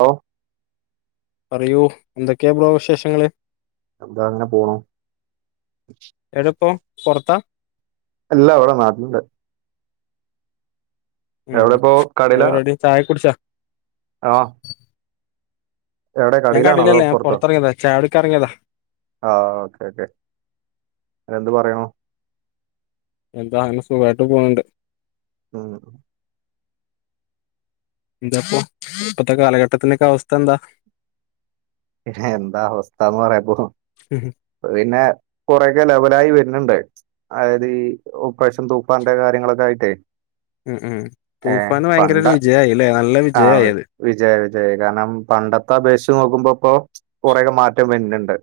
Hello പറയൂ എന്തൊക്കെയാ bro വിശേഷങ്ങള് അതാ അങ്ങനെ പോണു എവടാപ്പം പൊറത്താ അല്ലാ ഇവിടെ നാട്ടില് ഉണ്ട് ഉം എവിടെ ഇപ്പോ എന്താ പരിപാടി ചായൊക്കെ കുടിച്ചാ ആഹ് ഞാൻ കടയിലാണോ അതോ കടേലല്ല ഞാൻ പൊറത്തിറങ്ങിയാതാ ചായകുടിക്കാനിറിയങ്ങിയതാ ആഹ് ഓക്കെ ഓക്കെ അവര് എന്ത് പറയണു എന്താ അങ്ങനെ സുഖമായിട്ട് പോകണ്ട് ഉം എന്താപ്പൊ ഇപ്പത്തെ കാലഘട്ടത്തിന്റൊക്കെ അവസ്ഥ എന്താ എന്താ അവസ്ഥാന്ന് പറയാപ്പോ ഉം പിന്നെ കൊറേക്കെ ലെവലായി വരുന്നുണ്ട് അതായത് ഈ ഈ പ്രാവശ്യം തൂപ്പാന്റെ കാര്യങ്ങളൊക്കെ ആയിട്ടേ ഉം ഉം ഏ തൂഫാന് ഭയങ്കര ഒരു വിജയമായി അല്ലേ നല്ല വിജയം ആയി വിജയായി വിജയായി കാരണം പണ്ടത്തെ അപേക്ഷച്ച് നോക്കുമ്പോ ഇപ്പൊ കൊറേക്കെ മാറ്റം വെന്നുണ്ട്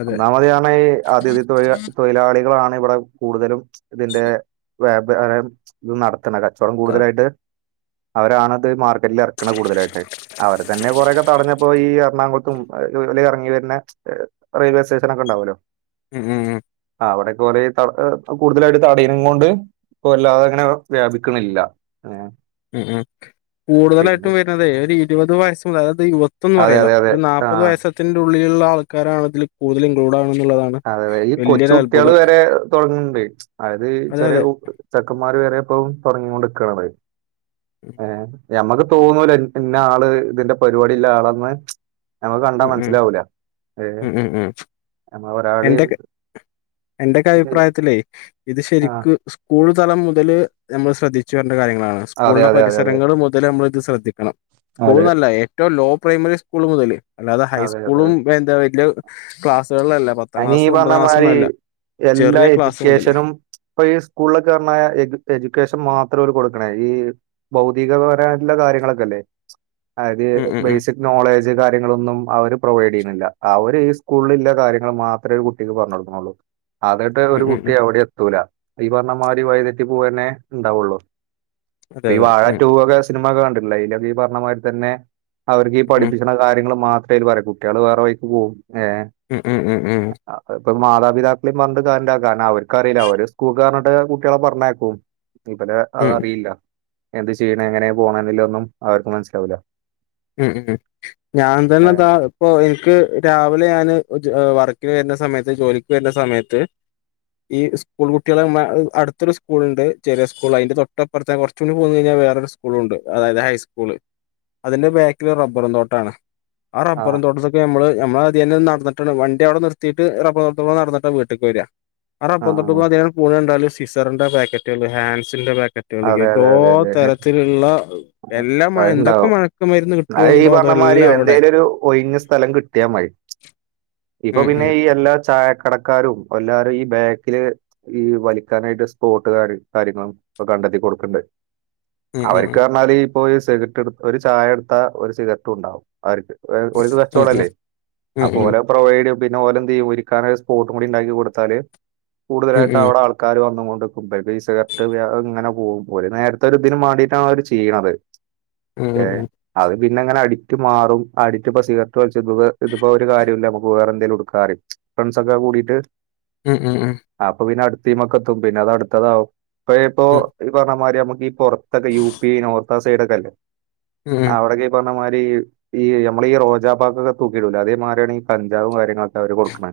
അതെ ഒന്നാമതെ ആണ് ഈ അതിഥി തൊഴി തൊഴിലാളികളാണ് ഇവിടെ കൂടുതലും ഇതിന്റെ വ്യാപാരം ഇത് നടത്തണ് കച്ചവടം അതെ കൂടുതലായിട്ട് അവരാണിത് മാർക്കറ്റിൽ എറക്കണെ കൂടുതലായിട്ട് അവരെ തന്നെ കുറേക്കെ തടഞ്ഞപ്പോ ഈ എറണാകുളത്തും വെളി എറങ്ങി വരുന്ന റെയിൽവേ സ്റ്റേഷൻ ഒക്കെ ഉണ്ടാവൂല്ലോ ഉം ഉം ഉം ആഹ് അവിടെ കൊറേ കൂടുതലായിട്ട് തടയുന്ന കൊണ്ട് ഇപ്പൊ വല്ലാതെ അങ്ങനെ വ്യാപിക്കണില്ല ഉം ഉം പിന്നെ കൂടുതലായിട്ടും വരുന്നതേ ഒരു ഇരുപത് വയസ്സ് മുതൽ അതായത് യുവത്വൊന്ന് അതെ പറയാലോ അതെ അതെ ഒരു ആ നാല്പ്പത് വയസ്സത്തിന്റെ ഉള്ളിലുള്ള ആൾക്കാരാണ് ഇതിൽ കൂടുതൽ ഇൻക്ലൂഡ് ആകുന്നുള്ളതാണ് അതെ അതെ ഈ കൊച്ചു കുട്ടികള് വരെ തുടങ്ങണ്ട് അതായത് അതെ ചെറിയ അതെ ചെക്കന്മാര് വരെ ഇപ്പം തുടങ്ങീയോണ്ട് നിക്കണത് ഏഹ് ഞമ്മക്ക് തോന്നൂല ഇന്ന ആള് ഇതിന്റെ പരിപാടില്ല ആളെന്ന് ഞമ്മക്ക് കണ്ടാ ഉം ഉം മനസ്സിലാവൂല ഏഹ് ഉം ഉം ഉം നമ്മ ഒരാളെയും എന്റൊക്കെ ഇത് അഭിപ്രായത്തിലേ ഇത് ആ ശെരിക്ക് സ് സ്കൂള് തല മുതല് നമ്മള് ശ്രദ്ധിച്ചു വരേണ്ട കാര്യങ്ങളാണ്. അതെ സ്കൂളിന്റെ അതെ അതെ അതെ പരിസരങ്ങള് മുതല് നമ്മള് ഇത് ശ്രദ്ധിക്കണം അതെ സ്കൂൾന്നല്ല ഏറ്റവും ലോ പ്രൈമ്ല് സ്കൂള് മുതല് അല്ലാതെ അതെ അതെ ഹൈസ്കൂളും എന്താ വല്യ ക്ലാസ്സുകളിലല്ലേ പത്ത് അയിനീ പറഞ്ഞ മാതിരി എല്ലാ ചെറിയ ക്ലാസ് മുതല് എഡ്യൂക്കേഷനും ഇപ്പ ഈ സ്കൂളിലൊക്കെ പറഞ്ഞ എ എഡ്യൂക്കേഷൻ മാത്രാ ഓല് കൊടുക്ക്ണേ ഈ ഭൗതികപരമായിട്ട്ള്ള കാര്യങ്ങളൊക്കെല്ലേ അതായത് ഉം ഉം ഉം ബേസിക് നോളേജ് കാര്യങ്ങളൊന്നും അവര് പ്രൊവൈഡ് ചെയ്യുന്നില്ല അവര് ഈ സ്കൂളില്ള്ള കാര്യ ങ്ങള് മാത്ര ഈ കുട്ടിക്ക് പറഞ്ഞു കൊടുക്കുന്നൊള്ളൂ. അതായിട്ട് ഒരു ഉം ഉം കുട്ടി ഉം എവിടിം എത്തൂല ഈ പറഞ്ഞമാതിരി വഴിതെറ്റി പോവന്നെ ഇണ്ടാവൊള്ളു. അതെ ഇപ്പ ഈ അതെ വാഴ ഉം റ്റുവൊക്കെ സ് സിനിമൊക്കെ കണ്ടിട്ടില്ലേ അയിലൊക്കെ ഈ പറഞ്ഞ മാതിരി തന്നെ അവർക്ക് ഈ ഉം പഠിപ്പിച്ച കാര്യങ്ങള് മാത്രേ അയില് പറയു കുട്ടികള് വേറെ വഴിക്ക് പോവും. ഏഹ് ഹ്മ്മ് ഹ്മ്മ് ഹ്മ്മ് ആഹ് ഇപ്പ മാതാപിതാക്കളീം യും പറഞ്ഞിട്ട് കാര്യല്ല കാരണം അവർക്കറിയില്ല അവര് സ്കൂൾക്കാ പറഞ്ഞിട്ട് കുട്ടികളെ പറഞ്ഞേക്കും ഇവലെ അതറിയില്ല എന്ത് ചെയ്യണേ എങ്ങനെ പോണേന്നില്ലേന്നും അവർക്ക് മനസ്സിലാവൂല്ല ഹ്മ്മ് ഹ്മ്മ് ഞാൻ തന്നെതാ അപ്പൊ എനിക്ക് രാവിലെ ഞാന് ഉ വർക്കിന് വരുന്ന സമയത്ത് ജോലിക്ക് വര്ന്ന സമയത്ത് ഈ സ്കൂൾ കുട്ടികളെ മാ അടുത്തൊരു സ്കൂള്ണ്ട് ചെറിയ സ്കൂൾ അതിന്റെ തൊട്ട അപ്പർത്തെ കൊറച്ചും കൂടി പോന്നഴിഞ്ഞാ വേറൊരു സ്കൂളുണ്ട് അതായത് ഹൈസ്കൂള് അതിന്റെ ബാക്കിലൊരു റബ്ബറും തോട്ടാണ് ആ റബ്ബറും തോട്ട ക്ക് നമ്മള് നമ്മളാതിയേനെ നടന്നിട്ടാണ് വണ്ടി അവിടെ നിർത്തിട്ട് റബ്ബർ തോട്ടത്തുകൂടെ നടന്ന്ട്ടാ വീട്ടിക്ക് വരാ ആ റബ്ബർ തോട്ടത്ത്കൂടെ അതിലാണ്ട് പോന്നാല് സിസറിന്റെ പാക്കറ്റ്കള് ഹാൻസിന്റെ പാക്ക റ്റ്കള്, അതെ അതെ എല്ലാ അതെ അതെ തരത്തിലുള്ള എല്ലാ മയ എന്തൊക്കെ അതുണ്ടാവും മയ ക്ക് മരുന്ന് അത് ഈ കിട്ടോണ്ടോ പറഞ്ഞ മാതിരി അതെല്ലാം അവടെ എന്തേലും ഒരു ഒഴിഞ്ഞ സ്ഥലം കിട്ടിയാൽ മതി. ഇപ്പൊ ഉം പിന്നെ ഈ എല്ലാ ചായക്കട ക്കാരും എല്ലാരും ഈ ബാക്കില് ഈ വലിക്കാനായിട്ട് സ്പോട്ട് കാര്യ കാര്യങ്ങളും ഇപ്പ കണ്ടെത്തി കൊട്ക്ക്ണ്ട്. ഉം ഉം ഉം അവർക്ക് പറഞ്ഞാല് ഇപ്പൊ സിഗരറ്റ് എട് ഒരു ചായ എടുത്താ ഒര് സിഗരറ്റുണ്ടാവും അവർക്ക് ഒ ഓര്ക്ക് കച്ചോടല്ലേ ഉം അപ്പൊ ഉം ഓലെ പ്രൊവൈഡെയ്യും പിന്നെ ഓലെന്തെയ്യും ഇരിക്കാനൊരു സ്പോട്ടും കൂടി ഇണ്ടാക്കി കൊടുത്താല് ഉം ഉം ഉം കൂടുതലായിട്ടും അവ്ടെ ആൾ ക്കാര് വന്നോണ്ട്ക്കും പറിമ്പം ഈ സിഗരറ്റ് ഏഹ് അങ്ങനെ പോവും ഒല്, നേരത്തെ ഒരുതിനും മാണ്ടിട്ടാണ് അവര് ചെയ്യ്ണത്. ഉം ഏഹ് അത് പിന്നങ്ങനെ അഡിറ്റ് മാറും അഡിറ്റ്പ്പ സിഗ ഗരറ്റ് വലിച്ചിട്ട് ഇതിപ്പോ ഒരു കാര്യുല്ല നമുക്ക് വേറെ എന്തേലും എടുക്കാൻ അറിം ഫ്രണ്ട്സൊക്കെ കൂടിട്ട് ഹ്മ്മ് ഹ്മ്മ് ഹ്മ്മ് അപ്പൊ പിന്നെ അടുത്തിമക്കത്തും പിന്നെ അതടുത്തതാവും. ഇപ്പ ഇപ്പൊ പറഞ്ഞമാരി നമുക്ക് ഈ പൊറത്തൊക്കെ യു പി നോർത്ത് ആ സൈഡക്കല്ലേ ഉം അവടെക്കെ ഈപറഞ്ഞ മാരി ഈ നമ്മളെ ഈ റോജ പാക്കൊക്കെ തൂക്കിടുലേ അതേ മാതിരിയാണ് ഈ കഞ്ചാവും കാര്യങ്ങളൊക്കെ അവര് കൊട്ക്ക്ണേ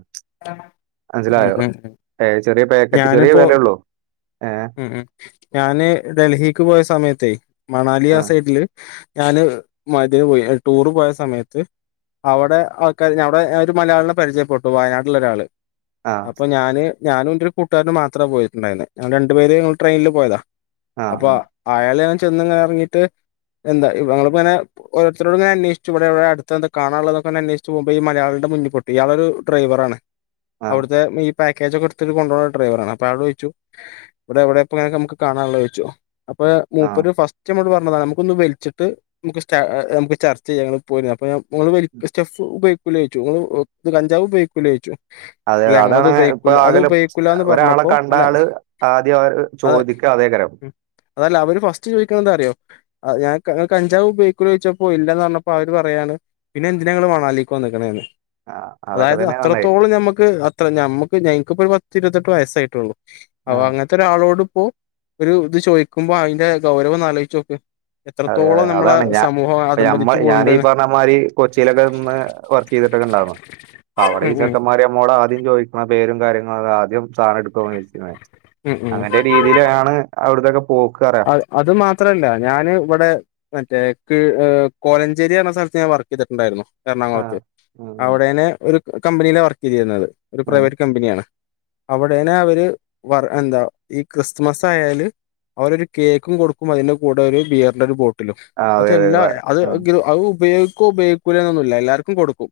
ഉം മനസ്സിലായോ, ഉം ഉം ഉം ഏഹ് ചെറിയ പാക്കറ്റ് ചെറിയ വെലൊള്ളൂ ഹ്മ്മ് ഹ്മ്മ്, ഞാന് ഡൽഹിക്ക് പോയ സമയത്തേ മണാലി ആ ആഹ് സൈഡില് ഞാന് മത്ഹ് പോയി ടൂറ് പോയ സമയത്ത് അവടെ ആൾക്കാര് അവടെ ഞാൻ ഒരു മലയാളിനെ പരിചയപ്പെട്ടു വയനാട്ടിലുള്ളൊരാള് ആഹ് അപ്പോ ഞാന് ഞാനും എന്റൊരു കൂട്ടുകാരനും മാത്രാ പോയിട്ടുണ്ടായിരുന്നേ ഞങ്ങൾ രണ്ടു പേര് ഞങ്ങള് ട്രെയിനില് പോയതാ ആഹ് അപ്പ ആഹ് ആയാള് ഞാൻ ചെന്നിങ്ങനെ എറങ്ങിട്ട് എന്താ ഞങ്ങളിപ്പങ്ങനെ ഓരോർത്തരോടിങ്ങനെ അന്വേഷിച്ചു ഇവിടെ അടുത്തെന്താ കാണാനുള്ളെ എന്നെക്കെ അന്വേഷിച്ചു പോകുമ്പോ ഈ മയാളിന്റെ മുന്നിൽ പെട്ട് ഇയാളൊരു ഡ്രൈവറാണ് ആഹ് അവിട്ത്തെ ഈ പാക്കേജൊക്കെ എടുത്തിട്ട് കൊണ്ടോണ ഡ്രൈവറാണ്. അപ്പോ അയാളോട് ചോദിച്ചു ഇവിടെ എവിടെപ്പംങ്ങനെ നമുക്ക് കാണാണുള്ളേ ചോദിച്ചു അപ്പ ആഹ് മൂപ്പര് ഫസ് ഫസ്റ്റ് നമ്മളോട് പറഞ്ഞതാണ് നമുക്കൊന്ന് വലിച്ചിട്ട് നമുക്ക് സ്റ്റാ നമുക്ക് ചർച്ചെയ്യാ ഇങ്ങള് പോരിം അപ്പൊ ഞാൻ നിങ്ങൾ വല സ്റ്റെഫ് ഉപയോഗിക്കൂലേ ചോദിച്ചു ഇങ്ങള് കഞ്ചാവ് ഉപയോഗിക്കൂലേ ചോദിച്ചു അതെ ഇല്ല ഞങ്ങളത് അതാണ് ഇപ്പ ഉപയോഗിക്കൂല അത് ആകെല്ലം ഉപയോഗിക്കൂലാന്ന് [unintelligible] ഒരാളെ പറഞ്ഞപ്പോ അല്ല കണ്ടാല് ആദ്യം അത് ചോദിക്ക അതേകാരം അതല്ല അവര് ഫസ്റ്റ് ചോതിക്കണ എന്താ അറിയോ ആഹ് ഞാൻ കഞ്ചാവ് ഉപയോഗികൂലെ ചോതിച്ചപ്പോ ഇല്ലന്ന് പറഞ്ഞപ്പോ അവര് പറയാണ് പിന്നെന്തിനാ നിങ്ങെള് മന്നാലിക്ക് വന്നിക്കണേന്ന്. ആഹ് അതൊക്കെ അതായത് തന്നെ പറഞ്ഞേ അത്രത്തോളം നമ്മെക്ക്, അത്ര നമ്മെക്ക് ഞങ്ങക്കിപ്പ ഒരു പത്തിരുപത്തെട്ട് വയസ്സായിട്ടൊള്ളു. അവ ആഹ് അങ്ങനെത്തെ ഒരാളോടിപ്പോ ഒരു ഇത് ചോദിക്കുമ്പോ, അയിന്റെ ഗൗരവം ഒന്നാലോജിച്ച് നോക്ക്. അതെ അതെ എത്രത്തോളം നമ്മളെ അതാണ് ഞാ സമൂഹം പ്പ ഞമ്മ അതമ്പതിച്ചു ഞാൻ ഈ പോണുണ്ട്ന്ന് പറഞ്ഞമാതിരി കൊച്ചിയിലൊക്കെ നിന്ന് വർക്ക് ചെയ്തിട്ടൊക്കൊണ്ടാവും അവെടെ ഉം ഉം ഈച്ചെക്കെമാര് നമോട് ആദ്യം ചോയ് ക്കുന്ന ആ പേരും കാര്യങ്ങളും. ആദ്യം സാനെടുക്കോ ചോയ്ച്ച് ന്നെ. ഉം ഉം അങ്ങെന്റെ രീ രിതിയിലാണ് അവിടത്തെക്കെ പോക്. അത് മാത്രമല്ല. ഞാന് ഇവെടെ മറ്റേ ക്ക് കോലഞ്ചേരിയെന്ന സ്ഥലത്ത് ഞാൻ വർക്ക് ചെയ്തിട്ടുണ്ടാരുന്നു. എറണാകൊളത്ത്. ആഹ് ഉം ഉം അവിടേനേ ഒരു കമ്പനിയിലാ വർക്ക് ചെയ്തിരുന്നത്. ഒരു ഉം പ്രൈവറ്റ് കമ്പനിയാണ്. അവിടെനെ അവെര് വർ എന്താ ഈ ക്രിസ്മസ് ആയാല്. അവരൊരു കേക്കു കൊടുക്കും അതിന്റെ കൂടൊരു ബിയറിന്റെരു ബോ ട്ടിലും ആഹ് അതെ അതെ അതെല്ലാ അത് ആഹ് അഹ് ഉപയോഗിക്കുവോ ഉപയോഗിക്കൂലൊന്നില്ല. എല്ലാവർക്കും കൊടുക്കും.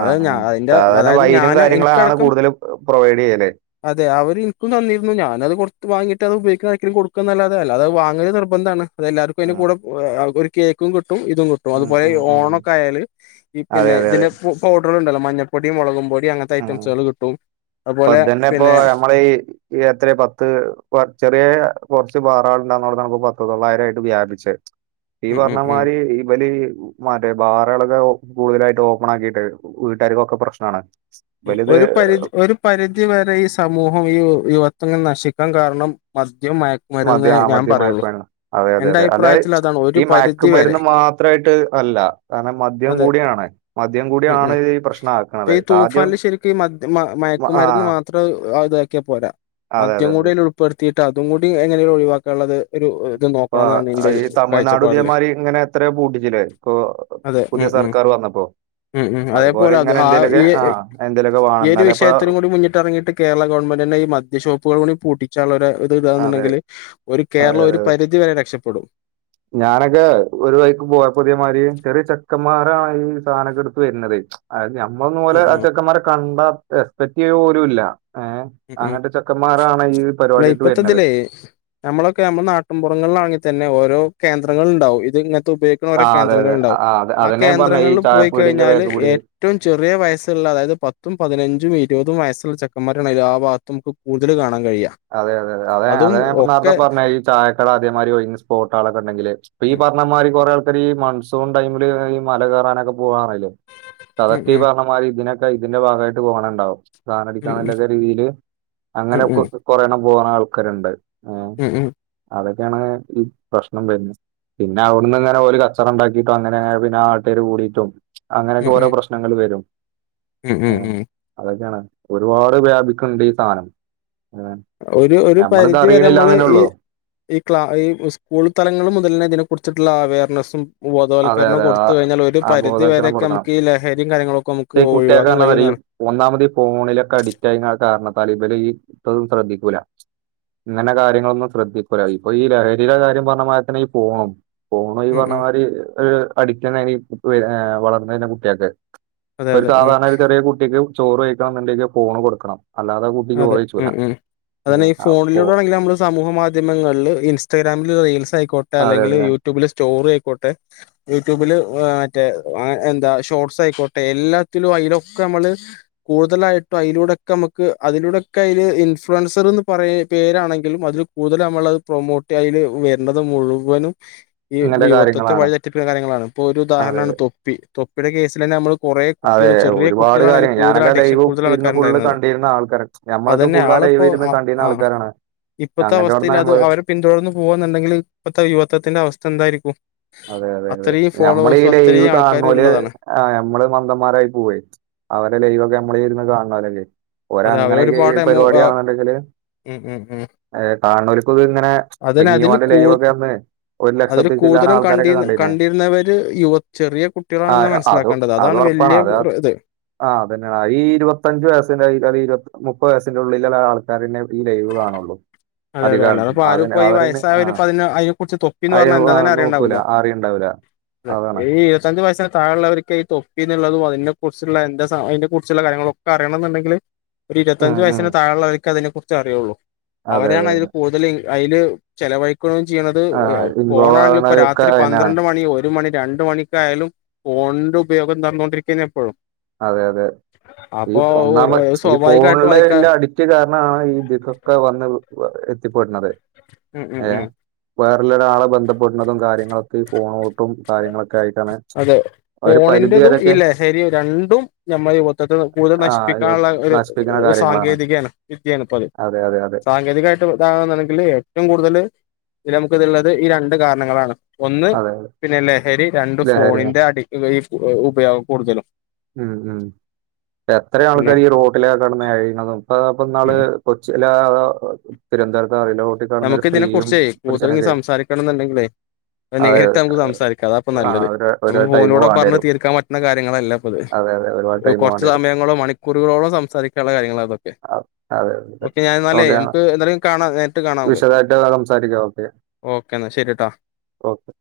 അത ആഹ് ഞാ ആഹ് ന്റെ സാധാരണ അതായത് വൈനും ഞാന് കാര്യങ്ങളാണ് എനിക്കടക്കം. കൂടുതലും പ്രൊവൈഡ് ചെയ്യല് അതെ. അവെര് അത് എനിക്കും തന്നിരുന്നു. ഞാനത് പൊറത്ത് വാങ്ങിട്ട് അത് ഉപയോഗിക്കാനാർക്കേലും കൊടു ക്കുന്നല്ലതെ. അല്ലാതെ വാങ്ങല് നിർബന്ധമാണ്. അത് എല്ലാവർക്കും അയിന്റെ ആഹ് കൂടെ ഒരു കേക്കും കിട്ടും. ഇതും കിട്ടും. ഉം അതുപോലെ ഉം ഈ ഉം ഓണെക്കെയായാല്, ഈ അതെ പിന്നെ അതെ അതെ ഇതിന്റെ ഫുഡ് പൗഡെറുണ്ടല്ലോ, മഞ്ഞപ്പൊടിയും മുളകും പൊടി ടി അങ്ങനെത്തെ ഐറ്റംസുകൾ കിട്ടും. പ്പ അതുപോലെ തന്നെപ്പൊ പിന്നെ ഹെ നമ്മെളെയ് ഈ എത്ര പത്ത്, ചെറെ കൊറെച്ച് ബാറായിണ്ടെന്നുള്ള കണക്ക് പത്ത് തൊള്ളായിരം ആയിട്ട് വ്യാപിച്ച്. ഈ ഉം ഉം ഉം പർണമാര് ഇവെല് മറ്റേ ബാറകളൊക്കെ കൂടുതലായിട്ട് ഓപ്പൺ ആക്കിട്ട് വീട്ടുകാർക്കൊക്കെ പ്രശ്നാണ്. ഒര് പരിച ഒര് പരിധി വെരെ ഈ സമൂഹം, ഈ യുവത്വങ്ങൾ നശിക്കാൻ കാരണം മദ്യം മയ മദ്യ ആ മദ്യ മയക്കുമരുന്നാ. അതെ, അതെ, എന്റെ അതെ, അതൈ അഭിപ്രായത്തിൽ അതാണ് ഒരു ഈ പരിധി വരെ മയക്കുമരുന്ന് മാത്രമായിട്ട് അല്ല. കാരണം, മദ്യം അതെ കൂടിയാണ്. മദ്യം കൂടിയാണ് ഈ പ്രശ്നമാക്കണന്നത്. കാർ ണ ശെരിക്ക് ഈ മദ്യ മയക്കുമരുന്ന് മാത്രം ഇതാക്കിയാ പോരാ. അതെ അതെ മദ്യം കൂടുലു. പ്പെടുത്തിയിട്ട് അതും കൂടി എങ്ങനെഴും ഒഴിവാക്കാള്ളെത്. ഇപ്പ ഈ തമിഴ്നാട് കാഴ്ചപ്പാടില് ഉദ്യോമാര് ഇങ്ങനെ എത്രയോ പൂട്ടിച്ചിട്ട്. ഇപ്പൊ അതെ ഉം പുതിയ ഉം സർക്കാറ് വന്നപ്പോ ഉം ഉം. അതേപോലെ അത് ആ ഈ ഈ എന്തേലുക്കെ വാ എത് വിഷയത്തിനും കൂടി മുന്നിട്ടെറങ്ങിട്ട് കേരള ഗവർമെന്റിന്റെ ഈ മദ്യഷോപ്പുകുകള് കൂടി പൂട്ടിച്ചാലൊരു--! ! ! ! ! ! ! ! ! ! യിത് അതെ തോന്നുന്നൊണ്ടെങ്കില് ഒരു കേരളം ഒരു പരിധി വെരെ രക്ഷപ്പെടും. ഞാനെക്കെ ഒരു വഴിക്ക് പോയപ്പോ പൊതിയമാര് ചെറിയ ചെക്കന്മാരാണ് ഈ സാധനൊക്കെ എടുത്ത് തെരുന്നത്. ! ! ! ! ! ! ! ! ! അത് ഞമ്മെളെന്ന് ഉം മൊതല് ഉം അച്ചെക്കന്മാരെ കണ്ടാ എക്സ്പെക്ട് ചെയ്യാപോലുല്ല. ഏഹ്. ! ! ! ! ! ! ! ! ഉം ! ! ഉം അങ്ങനെത്തെ ചെക്കന്മാരാണ് ഇന്ന് ഈ പരിപാടിട്ട് വെരുന്നത്. നമ്മളൊക്കെയാമ്പം നാട്ടിൻപുറങ്ങളിലാണെങ്കിൽ തന്നെ ഓരോ കേന്ദ്രങ്ങളൊണ്ടാവും. ഇത് ഇങ്ങനെത്തെ ഉപയോഗി ക്കുന്ന ഓരോ ആ അതെ കേന്ദ്രങ്ങള് അതെ ആ ഒണ്ടാവും. അതെ ആ അതന്നെ പറഞ്ഞ ഈ കേന്ദ്രങ്ങളില് പോയി ചായപ്പീടിന്റെ കഴിഞ്ഞാല് ബാക്കി ഏ കൂടി റ്റവും ചെറിയ വയസ്സൊള്ള അതായത് പത്തും, പതിനഞ്ചും ഇരുപതും വയസ്സുള്ള ചെക്കന്മാര രാണ് എല്ലാ ഭാഗത്തും നുക്ക് കൂത്തല് കാണാൻ കഴിയ്വാ. അതെ, അതെ, അതെ, അതെ അതാ നേരത്തെ പറഞ്ഞേ ഈ ചായക്കട അതേമാതിരി ഒഴിക്കുന്ന സ്പോട്ടാളെക്കെ ഉണ്ടെങ്കില്. അപ്പ ഈ ഉം പറഞ്ഞമാതിരി, കൊറെ ആൾക്കാര് ഈ മൺസൂൺ ടൈമില് ഈ മല കേറാനൊക്കെ പോവാണേല്. ഉം അതെക്കെ ഈ ഉം പറഞ്ഞ മാതിരി ഇതിനെക്കെ ഇതിന്റെ ഭാഗമായിട്ട് പോണെണ്ടാവും. ! ! ! ! ! ! ! ! ! ! ഉം സാനെടിക്കാന്നൊള്ളന്നാ രീതിയില് ഉം അങ്ങനെ ഉം കൊറേണം പോണാൾക്കാരൊണ്ട്. ഉം ഉം അതൊക്കെയാണ് ഈ പ്രശ്നം വെരുന്നേ. പിന്നെ അവ്ട്ന്ന്ങ്ങനെ ഓല് കച്ചറണ്ടാക്കിയിട്ട് അങ്ങനെ പിന്നെ നാട്ടാര് കൂടിട്ടും. അങ്ങനെയെക്കെ ഉം ഓരോ പ്രശ്നങ്ങള് വെരും. ഉം ഉം ഉം അതൊക്കെയാണ് ഒരുപാട് വ്യാപിക്ണ്ട് ഈ സാനം ഒരു ഒരു പരിധി വരെ അറിയണില്ല നമ്മള് എന്നേ ഈ ഉള്ളൂ ഈ ക്ലാ ഈ സ്കൂൾ തലങ്ങൾ മുതൽ തന്നെ ഇതിനെ കുറിച്ചിട്ടുള്ള അവെയർനെസ്സും അതെ ബോധവൽക്കരണം അതെ ആ കൊടുത്ത കഴിഞ്ഞാൽ ഒരു ആ പരിധി ബോധവൽക്കരണം വരെക്കെ കൊടുക്കണം നമുക്ക് ഈ ലഹരിം കാര്യങ്ങളൊക്കെ ഒ ഈ കുട്ടിയെക്കെന്നറിയും ഒന്നാമത് ഫോണിലൊക്കെ അഡിക്റ്റ് അയിന ആ കാരണത്താൽ ഇതില് ഇതും ശ്രദ്ധിക്കൂല ഇങ്ങനെ കാര്യങ്ങളൊന്നും ശ്രദ്ധിക്കൂല്ല. ഇപ്പോ ഈ ലഹരിടെ കാര്യം പറഞ്ഞമാരിതന്നെ പോ പോണു ഈ ഉം ഉം പർഞ്ഞ മാതിരി ഒരു അഡിക്റ്റന്നേനി വളർന്ന് വര്ന കുട്ടിയൾക്ക് അതെ ഇപ്പൊരു അതെ ഉം സാധാരണ ഒരു ചെറിയ കുട്ടിക്ക് ചോറ് കഴിക്കണം എന്നുണ്ടെങ്കി ഫോൺ കൊടുക്കണം. അല്ലാതെ കു അതെ ഉം ഉം അതന്നെ ഈ അപ്പോ ഫോണിലൂടെ ആണെങ്കിൽ നമ്മള് സമൂഹ മാധ്യമങ്ങളില് ഇൻസ്റ്റാഗ്രാമില് റീൽസ് ആയിക്കോട്ടെ അതെ അല്ലെങ്കിൽ അതെ യൂട്യൂബില് സ്റ്റോറി ആയിക്കോട്ടെ യൂട്യൂബില് മറ്റേ എന്താ ഷോർട്സ് ആയിക്കോട്ടെ എല്ലാത്തിലും അയിലൊക്കെ നമ്മള് കൂടുതലായിട്ടും അയിലൂടൊക്കെ നമുക്ക് അതിലൂടൊക്കെ അയില് ഇൻഫ്ലുവൻസർ എന്ന് പറയ പേരാണെങ്കിലും അതിൽ കൂടുതൽ നമ്മള് പ്രൊമോട്ടയ്ല് വര്ണത് മുഴുവനും ഈ ഇങ്ങനത്തെ യുവത്വത്തെ കാര്യങ്ങളാണ് വഴിതെറ്റപ്പിക്കുന്ന കാര്യങ്ങളാണ്. ഇപ്പൊ ഒരു അതെ ഉദാഹരണാണ് തൊപ്പി തൊപ്പിയുടെ കേസിലന്നെ നമ്മള് കുറെ കുട്ടികൾ അതെ ചെറിയ ഒരുപാട് കുട്ടികളാണ് അയിൽ കൂടുതൽ അഡിക്ഷൻ കൂടുതൽ ആൾക്കാരുണ്ടായിരുന്നത്. ച്ചിരുന്ന ആൾക്കര് അതന്നെ ആളിപ്പോ അ ആഹ് ഇപ്പത്തെ അങ്ങനത്തെ അവസ്ഥയിൽ അവിടുന്ന് നമ്മള് അത് അവര് പിന്തുടർന്ന് പോകുന്നുണ്ടെങ്കിൽ ഇപ്പത്തെ യുവത്തതിന്റെ അവസ്ഥ എന്തായിരിക്കും അതെ അതെ അതെ അത്രയും ഞമ്മള ഈ ഫോളോവേഴ്സും ലൈവ് അത്രയും ആൾക്കാര് കാണ്ണോല് ഉള്ളതാണ് ആഹ് ഞമ്മള് മന്ദന്മാരായി പോവെയ്. അവരെ ലൈവ ഒക്കെ നമ്മൾ ഇരുന്ന് കാണലല്ലേ ഒര അതെ അവര് അങ്ങനെയൊക്കെ ഈ ഒരുപാട് എമൗ പരിപാടാണെന്നുണ്ടെങ്കില് ഉം ഉം ഉം ഏഹ് കാണ്ണോൽക്ക്ത് ഇങ്ങനെ അതിന് പിഞ്ഞി അതില് ഓന്റെ കൂ ലൈവൊക്കെ അന്ന് ഒരു അതില് ലക്ഷത്തി ചില്ലാന കൂടുതലും ആൾ കണ്ടി കണ്ടിരുന്നവര് യുവ ചെറിയ ആ കുട്ടികളാണ്ന്ന മനസ്സിലാക്കേണ്ടത് അതാണ് വല്യയ ഇത് ആഹ് അതന്നെയാണ് ഈ ഇരുപതഞ്ച വയസിന്റെ അ ഇരുപ മുപ്പ വയസ്സിന്റെ ഉള്ളിൽ ആൾക്കാരന്നെ ഈ ലൈവ് കാണുള്ളൂ. അതെ അതെ അല്ലാത അധികാലത്തും അപ്പ ആരും അതിന് ഇപ്പോ അവരന്നെ ആ വയസ്സായോല്പ്പ അതിന് അയിനെ കുറിച്ച് തൊപ്പിന്ന് അയ പറഞ്ഞാ ആ, എന്താന്നെ അറിയണ്ട നോക്കൂല വുല ആരെയും ഉണ്ടാവൂല അതാണ് ഈ ഇരുപത്തഞ്ച വയസന് താഴുള്ളവർ ക്കേ തൊപ്പി എന്നുള്ളതും അതിനെ കുറിച്ചുള്ള എന്റെ സ അയിനെ കുറിച്ചുള്ള കാര്യങ്ങളൊ ഒക്കെ അറിയണം എന്നുണ്ടെങ്കില് ഒരു ഉം ഇരുപത്തഞ്ച ഉം വയസ്സിന് താഴുള്ളവർക്ക് അതിനെ കുറിച്ച് അറിയുള്ളൂ. അതെ അതെ അവരാണ് അതിൽ കൂടുതൽ അയില് ചെലവയ് ക്ണ് ചെയ്യണത് ആ ഇൻവോൾവ് പോണാണെങ്കിൽ ഇപ്പോ രാത്രി ആവണൊക്കെ പന്ത്രണ്ട് മണി ഒരു മണി രണ്ട് മണി കായാലും ഫോണിന്റെ ഉപയോഗം നടന്നുകൊണ്ടിരിക്കന്ന ഇപ്പഴും അതെ അതെ ഈ ഒന്നാമെ ഈ സ്വാഭാവികമായിട്ടും ഫോണില് അതിക്ക ഇല്ല അടി റ്റ് കാരണാണ് ഈ തികൊക്കെ വന്ന് എത്തിപ്പെട്ണത്. ഉം ഉം ഏഹ് ഉം വേറല്ല ഒരാള് ബന്ധപ്പെടുന്നതും കാര്യങ്ങളൊക്കെ ഈ ഫോണിലോട്ടും കാര്യങ്ങളൊക്കെ ആയിട്ടാണ് അതെ ഒരു പരിധി ഫോണിന്റതും ഈ വരെയൊക്കെ ലഹരി രണ്ടും ഞമ്മളെ യുവത്തത് കൂടുതൽ ആ ഇത് നശിപ്പിക്കാനുള്ള ഒരു നശിപ്പിക്കുന്ന കാര്യങ്ങളാണ് സാങ്കേതികാണ് വിദ്യയാണ് ഇപ്പ അത്. അതെ അതെ അതെ സാങ്കേതികായിട് [unintelligible] ഏറ്റവും കൂടുതൽ നമുക്ക് ഇത്ള്ളത് ഈ രണ്ട് കാരണങ്ങളാണ്. ഒന്ന് അതെ പിന്നെ ലഹരി രണ്ട് ലഹരി ഫോണിന്റെ അടി ഈ ഉപയോഗം കൂടുതലും ഉം ഉം എത്ര പിന്നെ ആൾക്കാര് ഈ റോട്ടിലേ കെട്ന്ന് എഴിണതും ഇപ്പ ഇപ്പന്നാള് [unintelligible] നമുക്ക് ഇതിനെ കുർച്ചെ കൂട്തല് ഇഞ് പുരുഷനൊക്കെ സംസാരിക്കണം ഇന്നുണ്ടെങ്കിലേ അതെ നേരിട്ട് നമുക്ക് സംസാരിക്കാം അതാപ്പ ആ നല്ലത് ഒരു നമു ഒരുപാട് ടൈം ഫോലൂടെ വേണ്ടി പറഞ് വരും തീർക്കാൻ പറ്റുന്ന കാര്യങ്ങളെല്ല അതെ ഒരുപാട് ടൈം കുറച്ച് വേണ്ടി വരും സമയങ്ങളോ മണിക്കൂ കുറികോളം സംസാരിക്കാനുള്ള കാര്യങ്ങളാണ് അതൊക്കെ അ- അതെ ഓക്കെ ഞാൻ എന്നല്ലേ ഓക്കെ നമുക്ക് എന്തായാലും കാണ വിശദമായിട്ട് സംസാരിക്ക ഓക്കെ ഓക്കെ എന്നാ ശരിട്ടാ ഓക്കെ